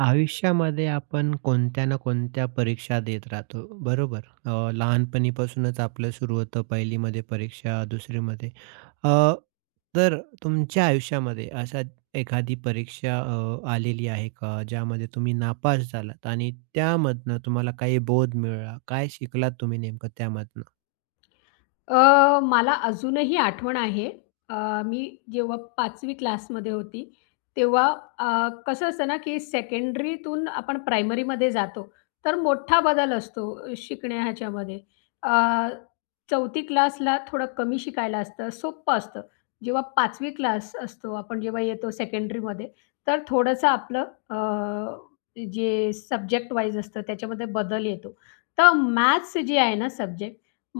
आयुष्यामध्ये आपण कोणत्या ना कोणत्या परीक्षा देत राहतो, बरोबर? लहानपणीपासूनच आपलं सुरू होतं पहिलीमध्ये परीक्षा, दुसरीमध्ये. अ, तर तुमच्या आयुष्यामध्ये अशा एखादी परीक्षा आलेली आहे का, ज्यामध्ये तुम्ही नापास झालात आणि त्यामधनं तुम्हाला काही बोध मिळाला? काय शिकलात तुम्ही नेमकं त्यामधनं? मला अजूनही आठवण आहे. अ, मी जेव्हा 5वी क्लासमध्ये होती, तेव्हा कसं असतं ना, की सेकंडरीतून आपण प्रायमरीमध्ये जातो, तर मोठा बदल असतो शिकण्या ह्याच्यामध्ये. अ, 4थी क्लासला थोडं कमी शिकायला असतं, सोपं असतं. जेव्हा पाचवी क्लास असतो, आपण जेव्हा येतो सेकंडरीमध्ये, तर थोडंसं आपलं अ, जे सब्जेक्ट वाईज असतं त्याच्यामध्ये बदल येतो. तर मॅथ्स जे आहे ना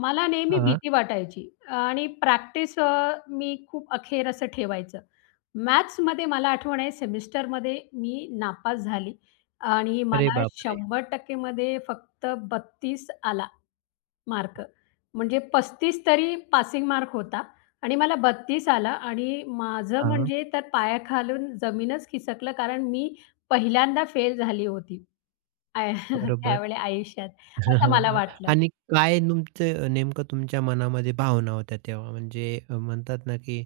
मला नेहमी हां. भीती वाटायची आणि प्रॅक्टिस मी खूप अखेर असं ठेवायचं. मॅथ्समध्ये मला आठवण आहे सेमिस्टरमध्ये मी नापास झाली आणि अरे मला बापरे! 100% मध्ये फक्त 32 आला मार्क. म्हणजे 35 तरी पासिंग मार्क होता आणि मला 32 आला आणि माझं हां, म्हणजे तर पायाखालून जमीनच खिसकलं कारण मी पहिल्यांदा फेल झाली होती. आय बरोबर. त्यावेळी आयुष्यात असं मला हां. वाटलं. आणि काय तुमचं नेमकं तुमच्या मनामध्ये भावना होत्या तेव्हा? म्हणजे म्हणतात ना, की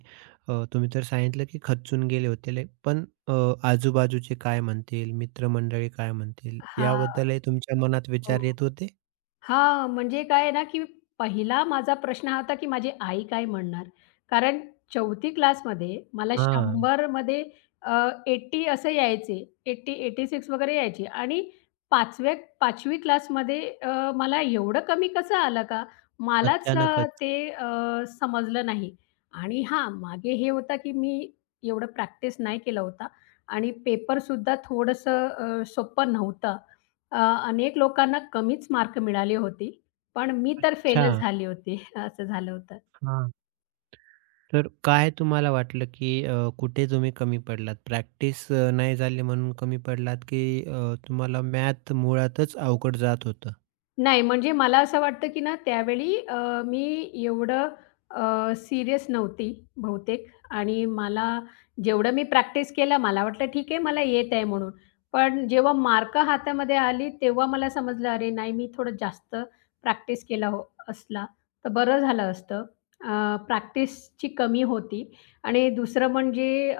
तुम्ही तर सांगितलं, की खचून गेले होते. पण आजूबाजूचे काय म्हणतील, मित्रमंडळी काय म्हणतील, हां. याबद्दलही तुमच्या मनात हो. विचार येत होते? हां, म्हणजे काय आहे ना, की पहिला माझा प्रश्न हा होता, की माझी आई काय म्हणणार? कारण 4थी क्लासमध्ये मला हां. 100 मध्ये अ, 80 असं यायचे. 80, 86 वगैरे यायचे आणि 5व्या 5वी क्लासमध्ये मला एवढं कमी कसं आलं का? मलाच अचानकच. समजलं नाही आणि हां, मागे हे होतं, की मी एवढं प्रॅक्टिस नाही केला होता आणि पेपरसुद्धा थोडंसं सोपं नव्हतं. अ, अनेक लोकांना कमीच मार्क मिळाले होते. पण मी तर अच्छा. फेलच झाली होती. असं झालं होतं. हां. तर काय तुम्हाला वाटलं, की कुठे तुम्ही कमी पडलात? प्रॅक्टिस नाही झाली म्हणून कमी पडलात, की तुम्हाला मॅथ मुळातच अवघड जात होतं? नाही, म्हणजे मला असं वाटतं, की ना त्यावेळी मी एवढं सीरियस नव्हती बहुतेक आणि मला जेवढं मी प्रॅक्टिस केलं, मला वाटलं ठीक आहे मला येत आहे म्हणून. पण जेव्हा मार्क हातामध्ये आली, तेव्हा मला समजलं, अरे नाही मी थोडं जास्त प्रॅक्टिस केला हो असला, तर बरं झालं असतं. प्रॅक्टिसची कमी होती आणि दुसरं म्हणजे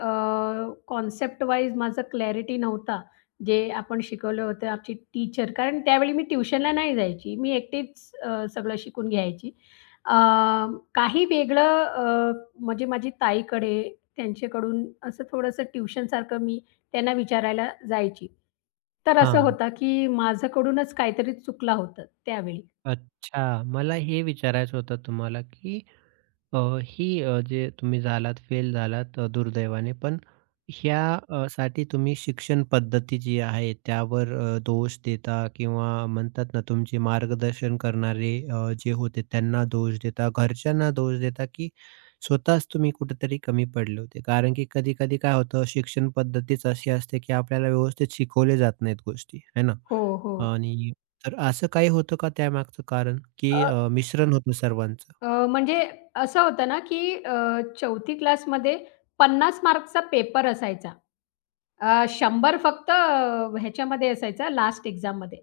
कॉन्सेप्ट वाईज माझं क्लॅरिटी नव्हता जे आपण शिकवलं होतं आमची टीचर कारण त्यावेळी मी ट्युशनला नाही जायची. मी एकटीच सगळं शिकून घ्यायची. अ, काही वेगळं म्हणजे माझी ताईकडे त्यांच्याकडून असं थोडंसं ट्युशनसारखं मी त्यांना विचारायला जायची. तर असं हां. होतं की माझ्याकडूनच काहीतरी चुकला होतं त्यावेळी. अच्छा. मला हे विचारायचं होतं तुम्हाला, की अ, ही जे तुम्ही झालात, फेल झालात दुर्दैवाने, पण ह्या साठी तुम्ही शिक्षण पद्धती जी आहे त्यावर दोष देता किंवा म्हणतात ना, तुमचे मार्गदर्शन करणारे जे होते त्यांना दोष देता, घरच्यांना दोष देता, की स्वतःच तुम्ही कुठेतरी कमी पडले होते? कारण की कधी-कधी काय होतं, शिक्षण पद्धतीच अशी असते, की आपल्याला व्यवस्थित शिकवले जात नाहीत गोष्टी, आहे ना? हो, हो. आणि तर असं काही होतं का त्यामागचं कारण? की मिश्रण होतं सर्वांचं? म्हणजे असं होतं ना, की 4थी क्लासमध्ये 50 मार्कचा पेपर असायचा. 100 फक्त ह्याच्यामध्ये असायचा लास्ट एक्झाममध्ये.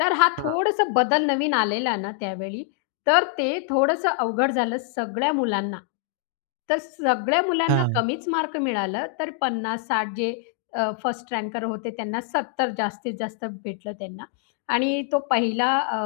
तर हा हां, थोडंसं बदल नवीन आलेला ना त्यावेळी, तर ते थोडंसं अवघड झालं सगळ्या मुलांना. तर सगळ्या मुलांना हां, कमीच मार्क मिळालं, तर 50-60 जे फर्स्ट रँकर होते त्यांना 70 जास्तीत जास्त भेटलं त्यांना आणि तो पहिला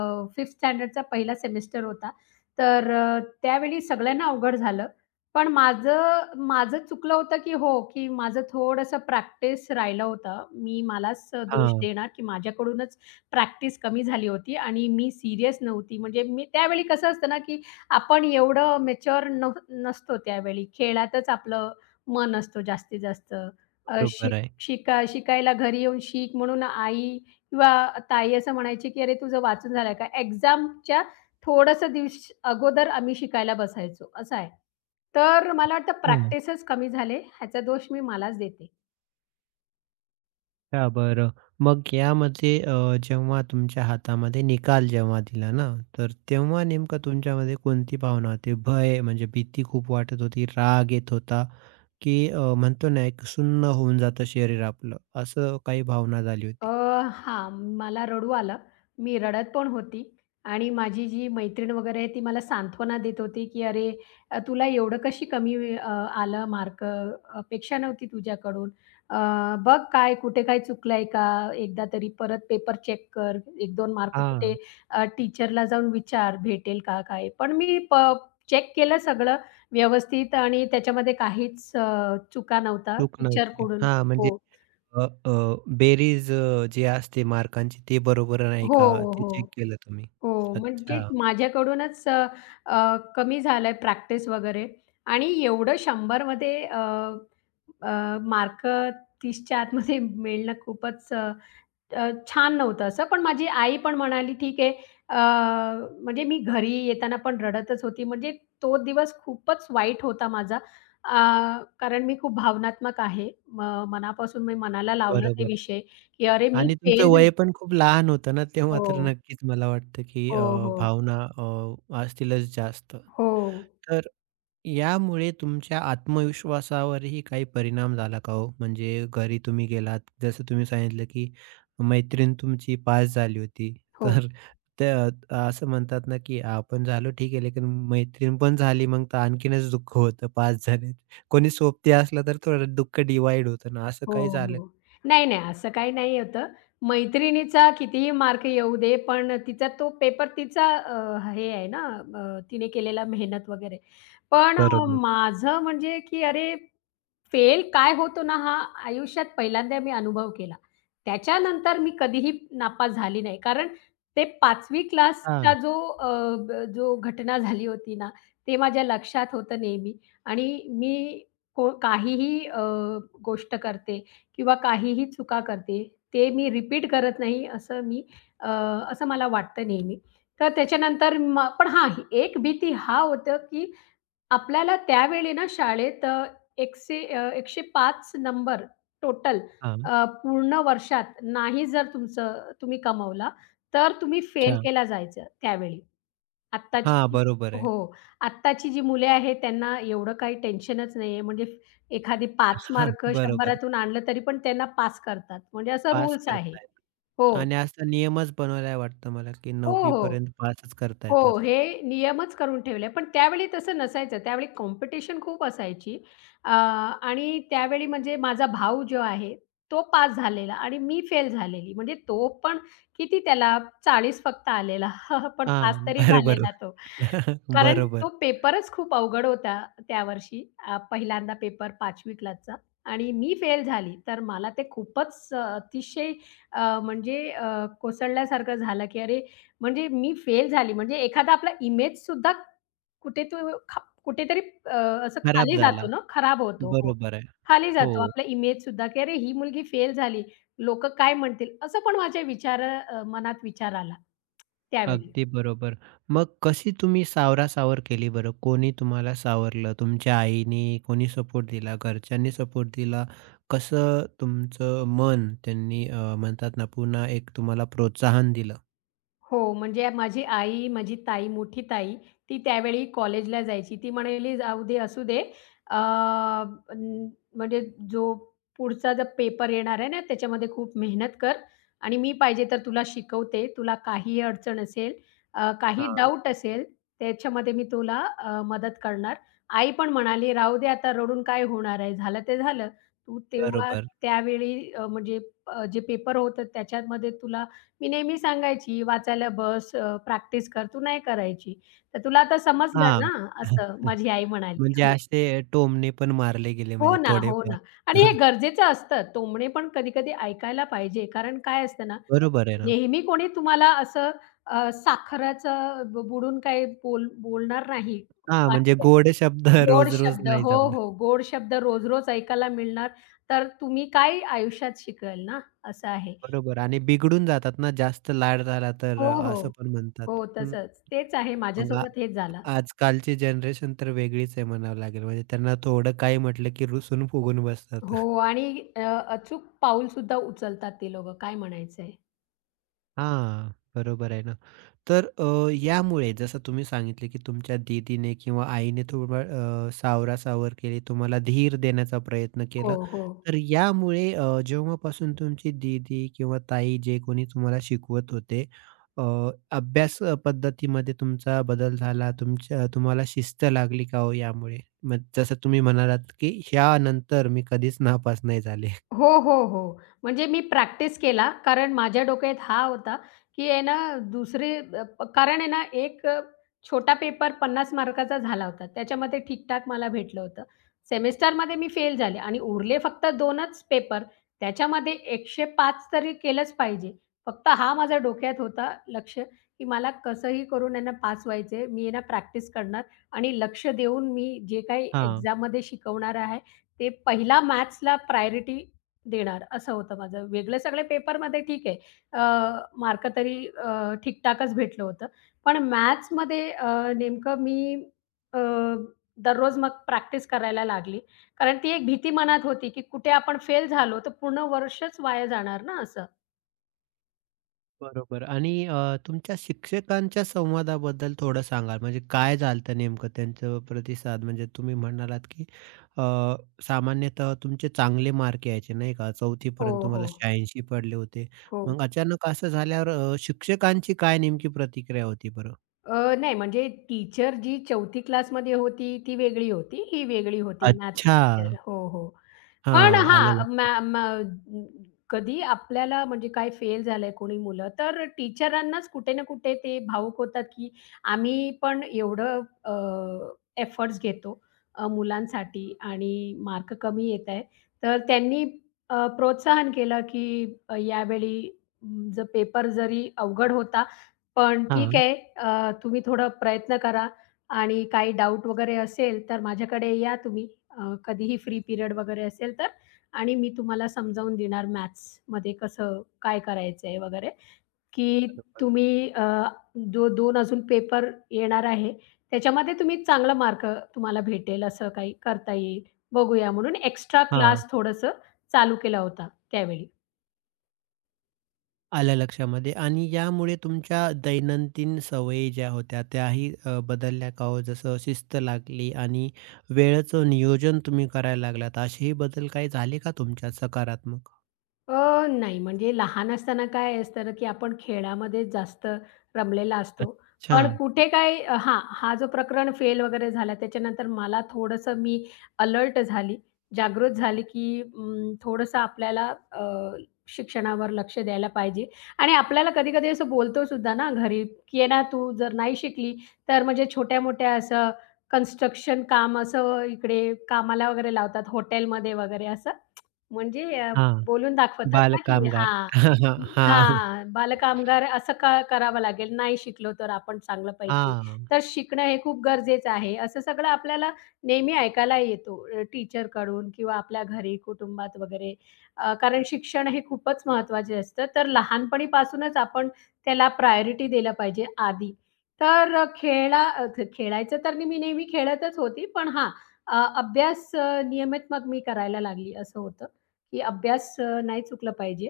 स्टँडर्डचा पहिला सेमेस्टर होता. तर त्यावेळी सगळ्यांना अवघड झालं. पण माझं माझं चुकलं होतं, की हो, की माझं थोडंसं प्रॅक्टिस राहिलं होतं. मी मलाच दोष हां, देणार, की माझ्याकडूनच प्रॅक्टिस कमी झाली होती आणि मी सीरियस नव्हती. म्हणजे मी त्यावेळी कसं असतं ना, की आपण एवढं मॅच्युअर नव नसतो त्यावेळी. खेळातच आपलं मन असतो जास्तीत जास्त. अ, बरोबर शिक आहे. शिका शिकायला घरी येऊन शिक म्हणून आई किंवा ताई असं म्हणायची, की "अरे तुझं वाचून झालं का?" एक्झामच्या थोडंसं दिवस अगोदर आम्ही शिकायला बसायचो, असं आहे. तर मला वाटतं हां, प्रॅक्टिसच कमी झाले, ह्याचा दोष मी मलाच देते. अच्छा बरं. मग यामध्ये जेव्हा तुमच्या हातामध्ये निकाल जेव्हा दिला ना, तर तेव्हा नेमकं तुमच्यामध्ये कोणती भावना होती? भय म्हणजे भीती खूप वाटत होती, राग येत होता, की म्हणतो ना एक सुन्न होऊन जातं शरीर आपलं, असं काही भावना झाली अ, होती? हां, मला रडू आलं. मी रडत पण होती आणि माझी जी मैत्रीण वगैरे आहे ती मला सांत्वना देत होती, की "अरे, तुला एवढं कशी कमी आलं मार्क? अपेक्षा नव्हती तुझ्याकडून. अ, बघ काय कुठे काय चुकलंय का? एकदा तरी परत पेपर चेक कर. एक दोन मार्क कुठे हां, टीचरला जाऊन विचार भेटेल का काय?" पण मी प चेक केलं सगळं व्यवस्थित आणि त्याच्यामध्ये काहीच चुका नव्हता चूक नव्हती. टीचरकडून. हां, म्हणजे हो. अ, अ, बेरीज जी असते मार्कांची ते बरोबर नाही हो, का? हो. ते चेक हो. केलं तुम्ही? हो, म्हणजे अच्छा, माझ्याकडूनच अ, अ, कमी झालाय प्रॅक्टिस वगैरे आणि एवढं 100 मध्ये अ, अ, मार्क 30च्या आतमध्ये मिळणं खूपच अ, अ, छान नव्हतं असं. पण माझी आई पण म्हणाली, "ठीक आहे." अ, म्हणजे मी घरी येताना पण रडतच होती. म्हणजे तो दिवस खूपच वाईट होता माझा. कारण मी खूप भावनात्मक आहे. म मनापासून मी मनाला लावलं ते बरोबर विषय, की "अरे, मी आणि तुमचं फेल" झाले. वय पण खूप लहान होतं ना, तेव्हा तर हो, नक्कीच मला वाटतं, की हो, हो. भावना असतीलच जास्त. हो, तर यामुळे तुमच्या आत्मविश्वासावरही काही परिणाम झाला का हो? म्हणजे घरी तुम्ही गेलात, जसं तुम्ही सांगितलं, की मैत्रीण तुमची पास झाली होती. हो. तर त्या असं म्हणतात ना, की आपण झालो ठीक आहे, लेकिन मैत्रीण पण झाली, मग तर आणखीनच दुःख होतं पास झाले. कोणी सोबती असलं तर थोडं दुःख डिव्हाईड होतं ना, असं हो, काही झालं? हो. नाही, नाही असं काही नाही होतं. मैत्रिणीचा कितीही मार्क येऊ दे, पण तिचा तो पेपर तिचा हे आहे ना, तिने केलेला मेहनत वगैरे. पण बरोबर. माझं म्हणजे की अरे, फेल काय होतो ना, हा आयुष्यात पहिल्यांदा मी अनुभव केला. त्याच्यानंतर मी कधीही नापास झाली नाही. कारण ते 5वी क्लासचा हां, जो अ, ब जो घटना झाली होती ना, ते माझ्या लक्षात होतं नेहमी आणि मी काहीही गोष्ट करते किंवा काहीही चुका करते, ते मी रिपीट करत नाही असं मी अ, असं मला वाटतं नेहमी. तर त्याच्यानंतर मग पण हां, एक भीती हा होतं, की आपल्याला त्यावेळी ना शाळेत 100 105 नंबर टोटल हां. पूर्ण वर्षात नाही जर तुमचं तुम्ही कमवला, तर तुम्ही फेल अच्छा. केला जायचं त्यावेळी. हां, आत्ताची बरोबर आहे. हो, आत्ताची जी मुले आहेत त्यांना एवढं काही टेन्शनच नाहीये. म्हणजे एखादी 5 हां, मार्क 100 बरोबर. आणलं तरी पण त्यांना पास करतात. म्हणजे असा पास रूल्स आहे. करतायेत. हो. आणि असा नियमच बनवलाय वाटतं मला, की हो, 9वी हो. पर्यंत पासच करता हो, येतात. हे नियमच करून ठेवले. पण त्यावेळी तसं नसायचं. त्यावेळी कॉम्पिटिशन खूप असायची आणि त्यावेळी म्हणजे माझा भाऊ जो आहे, तो पास झालेला आणि मी फेल झालेली. म्हणजे तो पण किती त्याला 40 फक्त आलेला. पण हां, पास तरी बरोबर. झालेला तो. कारण बरोबर. तो पेपरच खूप अवघड होता त्या वर्षी. पहिल्यांदा पेपर 5वी क्लासचा आणि मी फेल झाली. तर मला ते खूपच अतिशय अ, म्हणजे अ, कोसळल्यासारखं झालं, की अरे म्हणजे मी फेल झाली म्हणजे एखादा आपला इमेज सुद्धा कुठे तो खा कुठेतरी असं खराब खाली जातो झाला. ना, खराब होतो. हो. बरोबर आहे. खाली हो, जातो आपला इमेज सुद्धा, की "अरे, ही मुलगी फेल झाली. लोक काय म्हणतील?" असं पण मनात विचार आला त्यावेळी. अगदी बरोबर. मग कशी तुम्ही सावरासावर केली बरं? कोणी तुम्हाला सावरलं? तुमच्या आईने कोणी सपोर्ट दिला? घरच्यांनी सपोर्ट दिला? कसं तुमचं मन त्यांनी म्हणतात ना, पुन्हा एक तुम्हाला प्रोत्साहन दिलं? हो, म्हणजे माझी आई, माझी ताई, मोठी ताई, ती त्यावेळी कॉलेजला जायची. ती म्हणाली, "जाऊ दे, असू दे." अ, अं, म्हणजे जो पुढचा जो पेपर येणार आहे ना, त्याच्यामध्ये खूप मेहनत कर आणि मी पाहिजे तर तुला शिकवते. तुला काही अडचण असेल, काही हां, डाऊट असेल, त्याच्यामध्ये मी तुला मदत करणार." आई पण म्हणाली, "राहू दे आता, रडून काय होणार आहे? झालं ते झालं. तू तेव्हा बरोबर. त्यावेळी जे पेपर होतं त्याच्यामध्ये तुला मी नेहमी सांगायची, "वाचायला बस, प्रॅक्टिस कर, तू नाही करायची. तर तुला आता समजलं हां. ना," असं माझी आई म्हणाली. म्हणजे हो. असे टोमणे पण मारले गेले हो म्हणजे ना, हो थोडेफार. ना. आणि हे गरजेचं असतं. टोमणे पण कधी-कधी ऐकायला पाहिजे. कारण काय असतं ना, बरोबर आहे ना. नेहमी कोणी तुम्हाला असं साखरेचं बुडून काही बोलणार नाही हां, म्हणजे वाक्य. गोड शब्द गोड रोज-रोज शब्द नाही हो, जमणार. हो. गोड शब्द रोज-रोज ऐकायला मिळणार, तर तुम्ही काय आयुष्यात शिकाल ना, असं आहे. बरोबर आणि बिघडून जातात ना जास्त लाड झाला तर हो, हो. असं पण म्हणतात. हो, हं. तसंच. तेच आहे. मग माझ्यासोबत हेच झालं. आजकालची जनरेशन तर वेगळीच आहे म्हणावं लागेल. म्हणजे त्यांना थोडं काही म्हटलं की रुसून फुगून बसतात. हो आणि अ, अचूक पाऊल सुद्धा उचलतात ते लोकं. काय म्हणायचंय? हां, बरोबर आहे ना. तर यामुळे जसं तुम्ही सांगितले, की तुमच्या दीदीने किंवा आईने थोडं सावरासावर केली, तुम्हाला धीर देण्याचा प्रयत्न हो, केला. हो. तर यामुळे जेव्हापासून तुमची दीदी किंवा ताई जे कोणी तुम्हाला शिकवत होते, अ, अभ्यास पद्धतीमध्ये तुमचा बदल झाला, तुमच्या तुम्हाला शिस्त लागली का हो यामुळे? मग जसं तुम्ही म्हणालात, की ह्यानंतर मी कधीच नापास नाही झाले. हो, हो, हो. म्हणजे मी प्रॅक्टिस केला कारण माझ्या डोक्यात हा होता, की आहे ना दुसरी अ, कारण आहे ना एक छोटा पेपर 50 मार्काचा झाला होता. त्याच्यामध्ये ठीक-ठाक मला भेटलं होतं. सेमेस्टरमध्ये मी फेल झाले आणि उरले फक्त 2च पेपर. त्याच्यामध्ये 105 तरी केलंच पाहिजे. फक्त हा माझ्या डोक्यात होता लक्ष, की मला कसंही करून आहे ना पास व्हायचंय. मी आहे ना प्रॅक्टिस करणार आणि लक्ष देऊन मी जे काही हां. एक्झाममध्ये शिकवणार आहे, ते पहिला मॅथ्सला प्रायोरिटी देणार असं होतं माझं. वेगळे सगळे पेपरमध्ये ठीक आहे. अ, मार्क तरी ठीकठाकच भेटलं होतं. पण मॅथ्समध्ये अ, नेमकं मी अ, दररोज मग प्रॅक्टिस करायला लागली. कारण ती एक भीती मनात होती, की कुठे आपण फेल झालो तर पूर्ण वर्षच वाया जाणार ना असं. बरोबर आणि तुमच्या शिक्षकांच्या संवादाबद्दल थोडं सांगाल, म्हणजे काय झालं नेमकं त्यांचं प्रतिसाद? म्हणजे तुम्ही म्हणालात, की अ, सामान्यतः तुमचे चांगले मार्क यायचे नाही का, 4थी हो, पर्यंत हो. तुम्हाला 86 पडले होते. हो. मग अचानक असं झाल्यावर शिक्षकांची काय नेमकी प्रतिक्रिया होती बरं? नाही म्हणजे टीचर जी 4थी क्लासमध्ये होती, ती वेगळी होती. ही वेगळी होती मॅथ्स अच्छा. टीचर. हो, हो. पण हां, आलं हां, मॅ लक्षात. मॅ कधी आपल्याला म्हणजे काय फेल झालंय कोणी मुलं, तर टीचरांनाच कुठे ना कुठे ते भावूक होतात, की आम्ही पण एवढं एफर्ट्स घेतो मुलांसाठी आणि मार्क कमी येत आहे. तर त्यांनी प्रोत्साहन केलं, की यावेळी जर पेपर जरी अवघड होता पण ठीक हां, आहे. तुम्ही थोडं प्रयत्न करा आणि काही डाउट वगैरे असेल, तर माझ्याकडे या तुम्ही कधीही फ्री पिरियड वगैरे असेल तर आणि मी तुम्हाला समजावून देणार मॅथ्समध्ये कसं काय करायचं आहे वगैरे, की बरं. तुम्ही जो 2 अजून पेपर येणार आहे, त्याच्यामध्ये तुम्ही चांगला मार्क तुम्हाला भेटेल असं काही करता येईल, बघूया म्हणून एक्स्ट्रा क्लास थोडंसं चालू केला होता त्यावेळी. आलं लक्षामध्ये आणि यामुळे तुमच्या दैनंदिन सवयी ज्या होत्या त्याही बदलल्या का हो? जसं शिस्त लागली आणि वेळेचं नियोजन तुम्ही करायला लागलात. असेही बदल काही झाले का तुमच्यात सकारात्मक? नाही, म्हणजे लहान असताना काय असतं ना, की आपण खेळामध्ये जास्त रमलेला असतो. अच्छा. पण कुठे काय हां, हा जो प्रकरण फेल वगैरे झाला त्याच्यानंतर मला थोडंसं मी अलर्ट झाली, जागृत झाली, की अं, थोडंसं आपल्याला अ, शिक्षणावर लक्ष द्यायला पाहिजे आणि आपल्याला कधी-कधी असं बोलतो सुद्धा ना घरी, की "ये ना, तू जर नाही शिकली तर" म्हणजे छोट्या-मोठ्या असं कन्स्ट्रक्शन काम असं इकडे कामाला वगैरे लावतात हॉटेलमध्ये वगैरे असं म्हणजे हां. बोलून दाखवतात ना, की बालकामगार. हां, हां. हां. हां, बालकामगार असं का करावं लागेल, नाही शिकलो तर आपण चांगलं पैकी. हां. तर शिकणं हे खूप गरजेचं आहे. असं सगळं आपल्याला नेहमी ऐकायला येतो टीचरकडून किंवा आपल्या घरी, कुटुंबात वगैरे. कारण शिक्षण हे खूपच महत्त्वाचे असतं. तर लहानपणीपासूनच आपण त्याला प्रायोरिटी दिलं पाहिजे आधी. तर अ, खेळा अ, ख खेळायचं तर मी नेहमी खेळतच होती. पण हां, अभ्यास नियमित मग मी करायला लागली, असं होतं. की अभ्यास नाही चुकला पाहिजे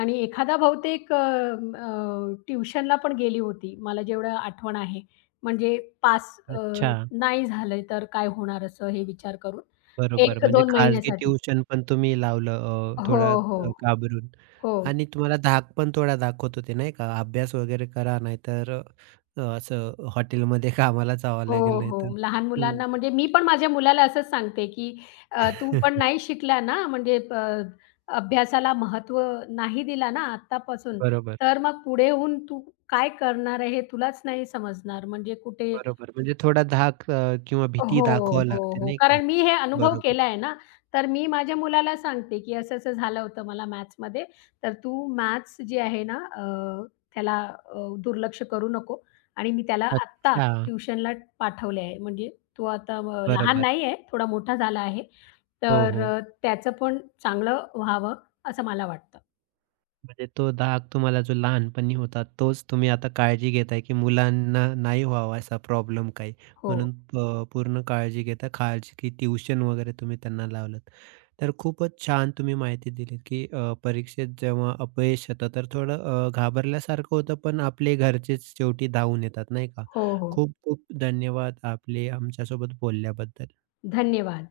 आणि एखादा बहुतेक अ, अ, ट्युशनला पण गेली होती, मला जेवढं आठवण आहे. म्हणजे पास अ, अच्छा. नाही झाले तर काय होणार असं हे विचार करून बरोबर. म्हणजे 1-2 खाजगी महिन्यासाठी. ट्यूशन पण तुम्ही लावलं हो, थोडं हो. घाबरून हो, आणि तुम्हाला धाक पण थोडा दाखवत होते नाही का? अभ्यास वगैरे करा नाहीतर असं हॉटेलमध्ये कामाला जावं हो, लागेल नाहीतर. हो. लहान हं. मुलांना म्हणजे मी पण माझ्या मुलाला असंच सांगते, की "तू पण नाही शिकला ना, म्हणजे अभ्यासाला महत्त्व नाही दिला ना आत्तापासून, बरोबर, तर मग पुढे होऊन तू काय करणार आहे हे तुलाच नाही समजणार. म्हणजे कुठे बरोबर. म्हणजे थोडा धाक किंवा भीती हो, दाखवावी हो, लागते हो. नाही का? कारण मी हे अनुभव बरोबर. केलाय ना, तर मी माझ्या मुलाला सांगते, की असं-असं झालं होतं मला मॅथ्समध्ये, तर तू मॅथ्स जे आहे ना त्याला दुर्लक्ष करू नको आणि मी त्याला आत्ता अच्छा. ट्युशनला पाठवले आहे. म्हणजे तो आता लहान बरोबर. नाही आहे, थोडा मोठा झाला आहे. हो, तर हो. त्याचं पण चांगलं व्हावं असं मला वाटतं. म्हणजे तो धाक तुम्हाला जो लहानपणी होता, तोच तुम्ही आता काळजी घेताय, की मुलांना नाही व्हावा असा प्रॉब्लेम काही. हो, म्हणून पूर्ण काळजी घेता, खाजगी ट्यूशन वगैरे तुम्ही त्यांना लावलत. तर खूपच छान तुम्ही माहिती दिलीत, की परीक्षेत जेव्हा अपयश येतं, तर थोडं घाबरल्यासारखं होतं, पण आपले घरचेच शेवटी धावून येतात, नाही का? हो, हो. खूप खूप धन्यवाद आपले आमच्यासोबत बोलल्याबद्दल. धन्यवाद.